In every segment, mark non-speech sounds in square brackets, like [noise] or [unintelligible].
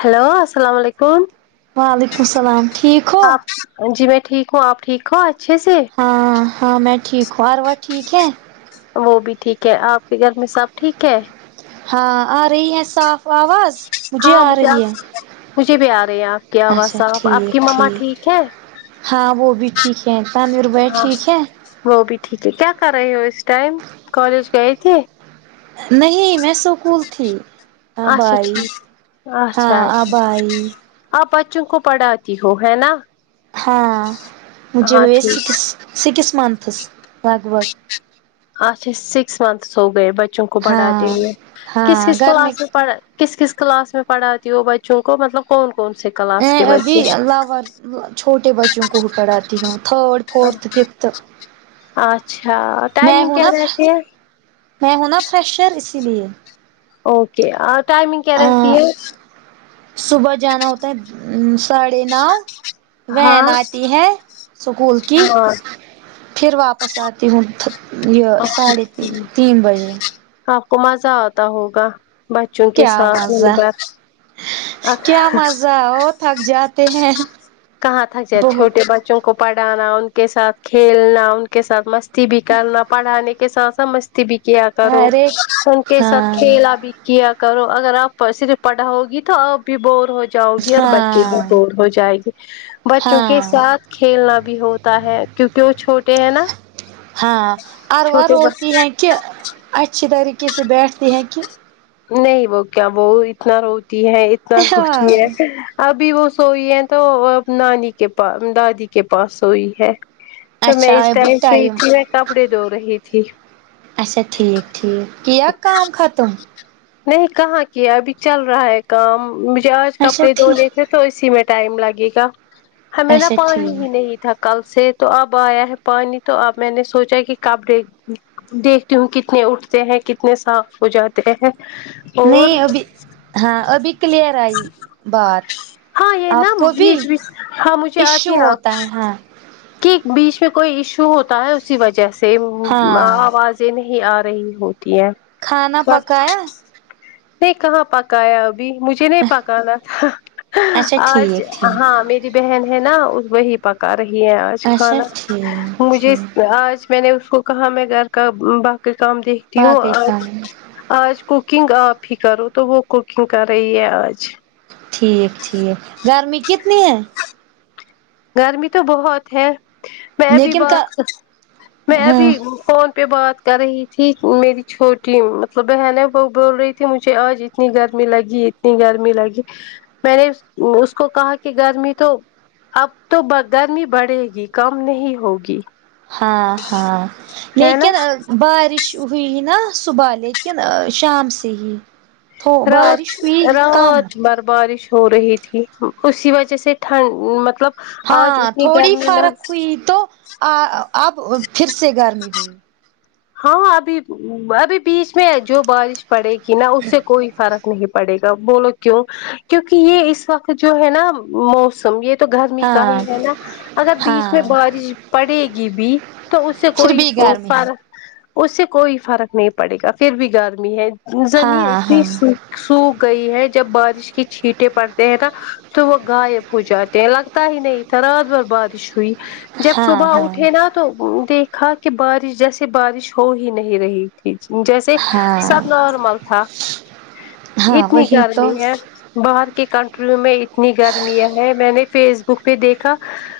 hello السلام علیکم وعلیکم السلام ٹھیک ہو آپ جی میں ٹھیک ہوں آپ ٹھیک ہو اچھے سے ہاں ہاں میں ٹھیک ہوں ہار اروا ٹھیک ہے وہ بھی ٹھیک ہے آپ کے گھر میں سب ٹھیک ہے ہاں آ رہی ہے صاف آواز ہاں آ مجھے اب رہی ہے مجھے بھی آ رہے ہیں آپ کی آواز اچھا صاف آپ کی ٹھیک مما ٹھیک ہے ہاں وہ بھی ٹھیک ہے تنویر بھیا ٹھیک ہے وہ بھی ٹھیک ہے کیا کر رہے ہو اس ٹائم کالج گئے تھے نہیں میں اسکول تھی آب اچھا ائی ٹھیک ہاں اچھا آب اچھا آئی آپ بچوں کو پڑھاتی ہو ہے نا ہاں مجھے ہاں ہوئے ٹھیک سکس سکس منتھس لگ بھگ اچھا سکس منتھس ہوگئے بچوں کو ہاں پڑھاتے ہوئے ہاں کس کس گھر کلاس میں پڑھ کس کلاس میں پڑھاتی ہو بچوں کو مطلب کون کون سے کلا ا ابھی لور چھوٹے بچوں کو بھی پڑھاتی ہوں تھرڈ فورتھ ففتھ اچھا میں ٹائمنگ ہوں کیا نا رہتی ہے میں ہوں نا فریشر اسی لیے اوکے ٹائمنگ کیا رہتی ہے صبح جانا ہوتا ہے آ ساڑھے نو وین ہاں آتی ہے اسکول کی ہاں پھر واپس آتی ہو تہ یہ اچھا ساڑھے تین ٹھیک تین بجے آپ کو مزہ آتا ہوگا بچوں کے کیا ساتھ دن مزہ بھر کیا مزہ ہو تھک جاتے ہیں کہاں تھک جائے چھوٹے بہت بچوں کو پڑھانا ان کے ساتھ کھیلنا ان کے ساتھ مست ی بھی کرنا پڑھانے کے ساتھ س مستی بھی کیا کرو ارے ان کے ساتھ ہاں کھیلا بھی کیا کرو اگر آپ پ صرف پڑھا ہوگی تو آپ بھی بور ہو جاؤ گی اور بچے بھی ہاں بور ہو جائے گے بچوں کے ہاں ساتھ کھیلنا بھی ہوتا ہے کیونکہ وہ چھوٹے ہیں نا چھوٹے ب چہ اچھی طریقے سے بیٹھتے ہیں کیا نہیں وہ کیا وہ اتنا روتی ہے اتنا روتی ہاں ہے ابھی وہ سوئی ہے تو نانی کے پا دادی کے پاس سوئی ہے تو میں اچھا اس ابھی ٹائم فری تھی میں کپڑے دھو رہی تھی اچھا ٹھیک ٹھیک کیا کام ختم نہیں کہاں کیا ابھی چل رہا ہے کام مجھے آج اچھا کپڑے ٹھیک دھونے تھے تو اسی میں ٹائم لگے گا ہمیں نا اچھا پانی ہی ٹھیک نہیں تھا کل سے تو اب آیا ہے پانی تو اب میں نے سوچا کہ کپڑے ا دیکھتی ہوں کتنے اٹھتے ہیں کتنے صاف ہو جاتے ہیں اور نہیں ابھی ہاں ابھی کلیئر آئی بات ہاں یہ نا آپ کو بھی بیچ بیچ ہاں مجھے آتی ایشو آپ ہوتا ہے ہاں کہ بیچ میں کوئی ایشو ہوتا ہے اسی وجہ سے و ہاں آواز سے نہیں آ رہی ہوتی ہے کھانا پکایا نہیں کہاں پکایا ابھی مجھے نہیں پکانا تھا اچھا آج ٹھیک ٹھیک ہاں م یری بہن ہے نا وہی پکا رہی ہے آج اچھا کھانا ٹھیک مجھے ٹھیک آج میں نے اس کو کہا میں گھر کا باقی کام دیکھتی ہوں باقی کام آج کوکنگ آپ ہی کرو تو وہ کوکنگ کر رہی ہے آج ٹھیک ٹھیک گرمی کتنی ہے گرمی تو بہت ہے میں بھی لیکن کا بہت میں بھی ہاں فون پہ بات کر رہی تھی میری چھوٹی مطلب بہن ہے وہ بول رہی تھی مجھے آج اتنی گرمی لگی اتنی گرمی لگی میں نے اس کو کہا کہ گرمی تو اب تو بہ گرمی بڑھے گی کم نہیں ہوگی ہاں ہاں ہے نا لیکن بارش ہوئی نا صبح لیکن ا شام سے ہی رات بارش ہوئی کم رات بر بارش ہو رہی ٹھیک ہو اسی وجہ سے ٹھنڈ مطلب آج ہاں اتنی تھوڑی گرمی نہ فرق ہوئی تو ا اب پھر سے گرمی ہوئی ہاں ابھی ابھی بیچ میں جو بارش پڑے گی نا اس سے کوئی فرق نہیں پڑے بولو کیوں کیونکہ یہ اس وقت جو ہے نا موسم یہ تو گرمی کا ہی ہاں ہے نا اگر بیچ میں ہاں بارش پڑے گی بھی تو اس سے پھر کوئی بھی ف گرمی ہے فرق اس سے کوئی فرق نہیں پڑے گا پھر بھی گرمی ہے زمین ہاں اتنی ہاں سو سوکھ گئی ہے جب بارش کی چھیٹیں پڑتے ہیں نا تو وہ غائب ہو جاتے ہیں لگ پتا ہی نہیں تھا رات بھر بارش ہوئی جب ہاں صبح ہاں اٹھے نا تو دیکھا کہ بارش جیسے بارش ہو ہی نہیں رہی تھی جیسے ہاں سب نارمل تھا ہاں اتنی وہی تو گرمی ہے باہر کی کنٹریوں میں اتنی گرمیاں ہیں میں نے فیس بک پہ دیکھا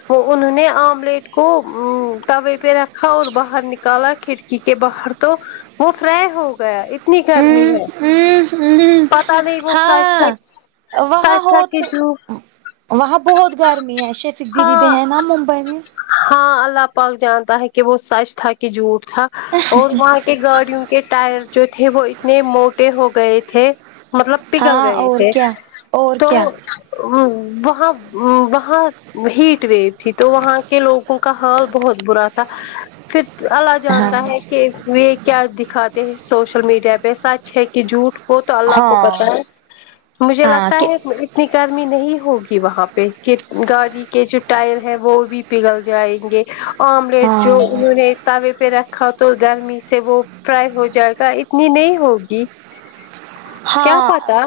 وہ انہوں نے آملیٹ کو ا توے پہ رکھا اور باہر نکالا کھڑکی کے باہر تو وہ فرائی ہو گیا ات نی گرمی ہے پتہ نہیں وہ صحیح ہاں وہاں ہو صحیح [unintelligible] وہاں بہت گرمی ہے شیفق دیدی بہن ہے نا ممبئی میں ہاں اللہ پاک جانتا ہے کہ وہ سچ تھا کہ جھوٹ تھا اور وہاں کے گاڑیوں کے ٹائر جو تھے وہ اتنے موٹے ہو گئے تھے مطلب پگل ہاں گئے اور تھے کیا اور کیا ا وہاں ا وہاں ہیٹ ویو تھی تو وہاں کے لوگوں کا حال بہت برا تھا پھر اللہ ہاں جانتا ہے کہ یہ کیا دکھاتے ہیں سوشل میڈیا پہ سچ ہے کہ جھوٹ وہ تو اللہ کو پتہ ہاں ہے مجھے ہاں لگتا کہ ہے اتنی گرمی نہیں ہوگی وہاں پہ کہ گاڑ ی کے جو ٹائر ہیں وہ بھی پگل جائیں گے آملیٹ جو ہاں انہوں نے توے پہ رکھا تو گرمی سے وہ فرائی ہو جائے گا اتنی نہیں ہوگی کیا ہاں پتا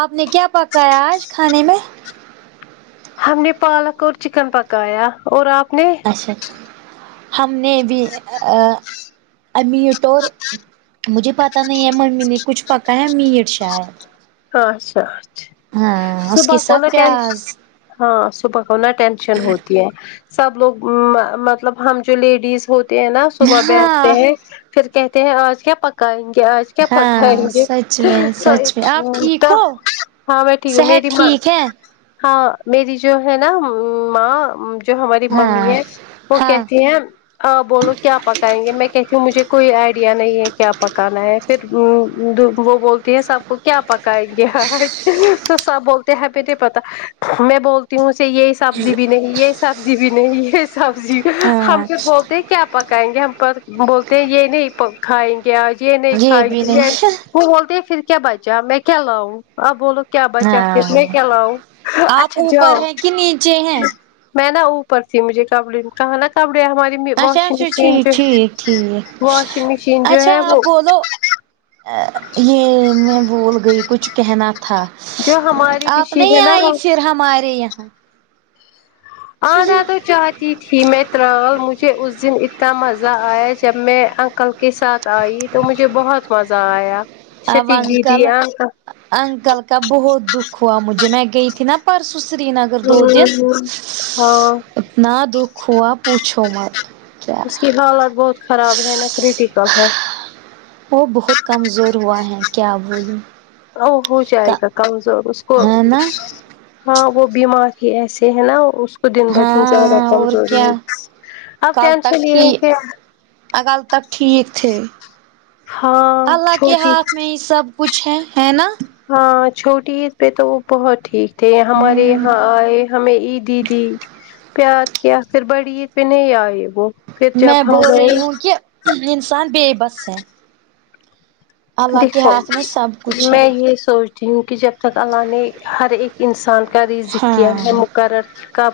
آپ نے کیا پکایا آج کھانے میں ہم نے پالک اور چکن پکایا اور آپ نے اچھا ہم نے بھی ا ا امیٹ اور مجھے پتا نہیں ہے ممی نے کچھ پکا ہے میٹ شاید اچھا اچھا ہاں اس کے صبح کو نہ ساتھ ٹینش پیاز ہاں صبح کو نہ ٹینشن ہوتی ہے سب لوگ ما مطلب ہم جو لیڈیز ہوتے ہیں نا صبح بیٹھتے ہاں ہیں پھر کہتے ہیں آج کیا پکائیں گے آج کیا پکائیں ہاں گے سچ میں سچ میں آپ ٹھیک تا ہو ہاں میں ٹھیک ہیں صحت میری ماں ٹھیک ہے ہاں میری جو ہے نا م ماں جو ہماری ممی ہاں ہے وہ ہاں کہتی ہیں ہاں بولو کیا پکائیں گے میں کہتی ہوں مجھے کوئی آئیڈیا نہیں ہے کیا پکانا ہے پھر ا د وہ بولتی ہے سب کو کیا پکائیں گے آج تو سب بولتے ہیں ہمیں نہیں پتا میں بول تی ہوں اوسے یہ سبزی بھی نہیں یہ سبزی بھی نہیں یہ سبزی ہم ہاں سے بہت کیا پکائیں گے ہم پر بولتے ہیں یہ نہیں پ کھائیں کے آج یہ نہیں کھائے بھی گے یہ نہیں وہ بول ہے پھر کیا بچا میں کیا لاؤں آپ بولو کیا بچا پھر میں ہاں کیا لاؤں آپ اچھا جاؤ اوپر ہیں کہ نیچے ہیں میں نا اوپر تھی مجھے کیا بولی کہا نا کپڑے ہماری اچھا واشنگ اچھا مشین ٹھیک جو ٹھیک ٹھیک واشنگ مشین جو ہے وہ ا یہ میں بھول گئی کچھ کہنا تھا جو ہماری آپ مشین نہیں ہے نا آئی پھر ہمارے یہاں آنا تو چاہتی تھی میں ترال مجھے اس دن اتنا مزہ آیا جب میں انکل کے ساتھ آئی تو مجھے بہت مزہ آیا اب شفیق دیدی انکل انکل انکل کا بہت دکھ ہوا مجھے میں گئی تھی نا پرسوں سرینگر ؤں ہوں ہاں اتنا دکھ ہوا پوچھو مت کیا اس کی حالت بہت خراب ہے نہ کریٹیکل ہے وہ بہت کمزور ہوا ہیں کیا بولوں ا وہ ہو جائے کا گا کمزور اس کو ہے نا ہاں وہ بیمار ہی ایسے ہیں نا وہ اس دن بہ دن زیادہ ہاں اور کمزوری ہے کیا اب ٹینشن یہ ہے کہ انکل تب ٹھیک تھے ہاں اللہ کے چھوٹی ہاتھ میں ہی سب کچھ ہے ہے نا ہاں چھوٹی عید پہ تو وہ بہت ٹھیک تھے ہمارے یہاں آئے ہمیں عیدی دی پیار کیا پھر بڑی عید پہ نہیں آئے وہ پھر جب میں ہم بول گئے رہی ہوں کہ انسان بےبس ہے اللہ کے دیکھو ہاتھ میں سب کچھ ہے میں یہ سوچ تی ہوں جب تک اللہ نے ہر ایک انسان کا رزق کیا ہے ہاں مق رر کب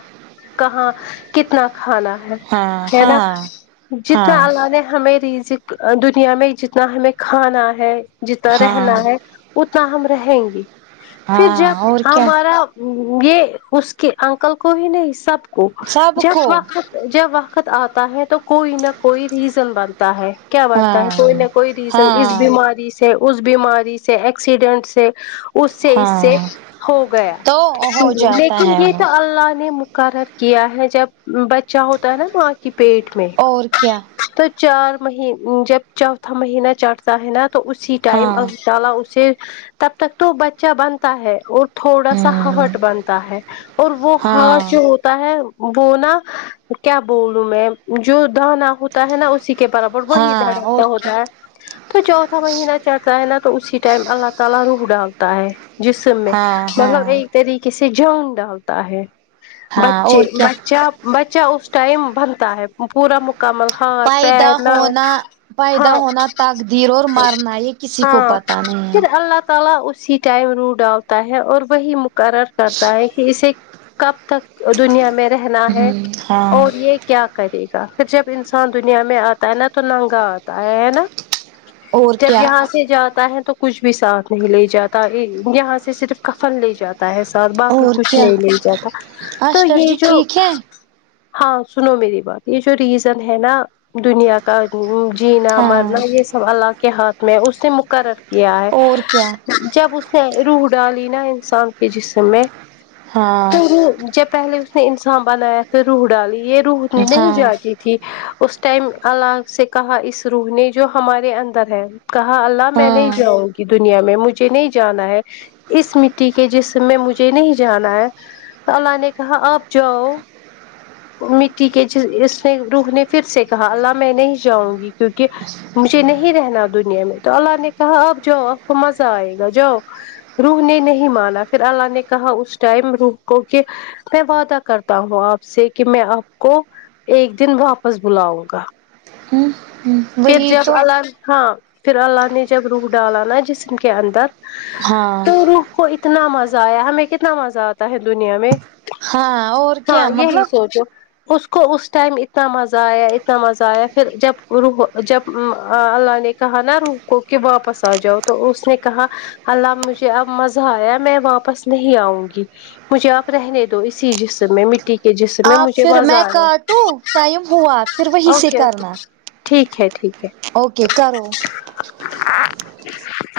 کہاں کتنا کھانا ہاں ہے نا ہاں جتنا ہاں اللہ نے ہمیں رزق دنیا میں جتنا ہمیں کھانا ہے جتنا رہنا ہاں ہے اتنا ہم رہیں گے پھر ہاں جب اور کیا ہمارا یہ اس کے انکل کو ہی نہیں سب کو سب جب کو وقت جب وقت آتا ہے تو کوئی نہ کوئی ریزن بنتا ہے کیا بنتا ہے ہاں کوئی نہ کوئی ریزن اس ہاں بیماری سے اس بیماری سے ایکسیڈنٹ سے اس سے اس سے ہاں ہو گیا تو ہو جاتا لیکن ہے یہ وہ تو اللہ نے م قرر کیا ہے جب بچہ ہوتا ہے نا ماں کی پیٹ میں اور کیا تو چار مہ جب چوتھا مہینہ چڑھتا ہے نا تو اس اسی ٹائم ہاں اللہ تعالی اسے تب تک تو بچہ بنتا ہے اور تھوڑا سا ہارٹ ہوں بنتا ہے اور وہ ہارٹ ہاں جو ہو تا ہے وہ نا کیا بولوں میں جو دانا ہوتا ہے نا اسی کے برابر وہی ہاں اور دھڑکتا کیا ہوتا ہے تو چو تھا مہینہ چڑھتا ہے نا تو اسی ٹائم اللہ تعالی روح ڈالتا ہے جسم میں ہاں ہاں مطلب ایک طریقے سے جان ڈالتا ہے ہاں بچے اور کیا بچہ بچہ اس ٹائم بنتا ہے پورا م کمل ہاتھ پیدا پیر ناک ہاں تیر اور مارنا یہ کسی کو ہاں پتا نہیں ہے پھر اللہ تعالی اسی ٹائم روح ڈالتا ہے اور وہی مقرر کرتا ہے کہ اسے کب تک دنیا میں رہنا ہے ہوں ہاں اور یہ کیا کرے گا پھر جب انسان دنیا میں آتا ہے نا تو ننگا آتا ہے ہے نا اور جب کیا یہاں سے جاتا ہے تو کچھ بھی ساتھ نہیں لے جاتا یہاں سے صرف کفن لے جاتا ہے ساتھ باقی اور کچھ کیا نہیں لے جاتا تو اشٹر یہ جی جو ٹھیک ہے ہاں سنو میری بات یہ جو ریزن ہے نا دنیا کا ا جینا ہاں مرنا یہ سب اللہ کے ہاتھ میں اس نے مقرر کیا ہے اور کیا جب اس نے روح ڈالی نا انسان کے جسم میں تو ہاں جب پہلے اس نے انسان بنایا پھر روح ڈالی یہ روح نہیں ہاں جاتی ج اس ٹائم اللہ سے کہا اس روح نے جو ہمارے اندر ہے کہا اللہ میں نہیں ہاں جاؤں گی دنیا میں مجھے نہیں جانا ہے اس مٹی کے جسم میں مجھے نہیں جانا ہے تو اللہ نے کہا آپ جاؤ مٹی کے اس نے روح نے پھر سے کہا اللہ میں نہیں جاؤں گی کیونکہ مجھے نہیں رہنا دنیا میں تو اللہ نے کہا آپ جاؤ آپ کو مزہ آئے گا جاؤ روح نے نہیں مانا پھر اللہ نے کہا اس ٹائم روح کو کہ میں وعدہ کرتا ہوں آپ سے کہ میں آپ کو ایک دن واپس بلاؤں گا ہوں ہوں پھر جب اللہ ہاں پھر اللہ نے جب روح ڈالا نا جسم کے اندر ہاں تو روح کو اتنا مزہ آیا ہمیں کتنا مزہ آتا ہے دنیا میں ہاں اور ہاں کیا یہی مطلب سوچو اس کو اس ٹائم اتنا مزہ آیا اتنا مزہ آیا پھر جب روح جب اللہ نے کہا نا روح کو کہ واپس آ جاؤ تو اس نے کہا اللہ مجھے اب مزہ آیا میں واپس نہیں آؤں گی مجھے آپ رہنے دو اسی جسم میں مٹی کے جسم میں آپ مجھے پھر مزہ میں آرہے کاٹوں ٹائم ہوا اب اوکے اوکے ٹھیک ہے ٹھیک ہے اوکے کرو ہ [inaudible]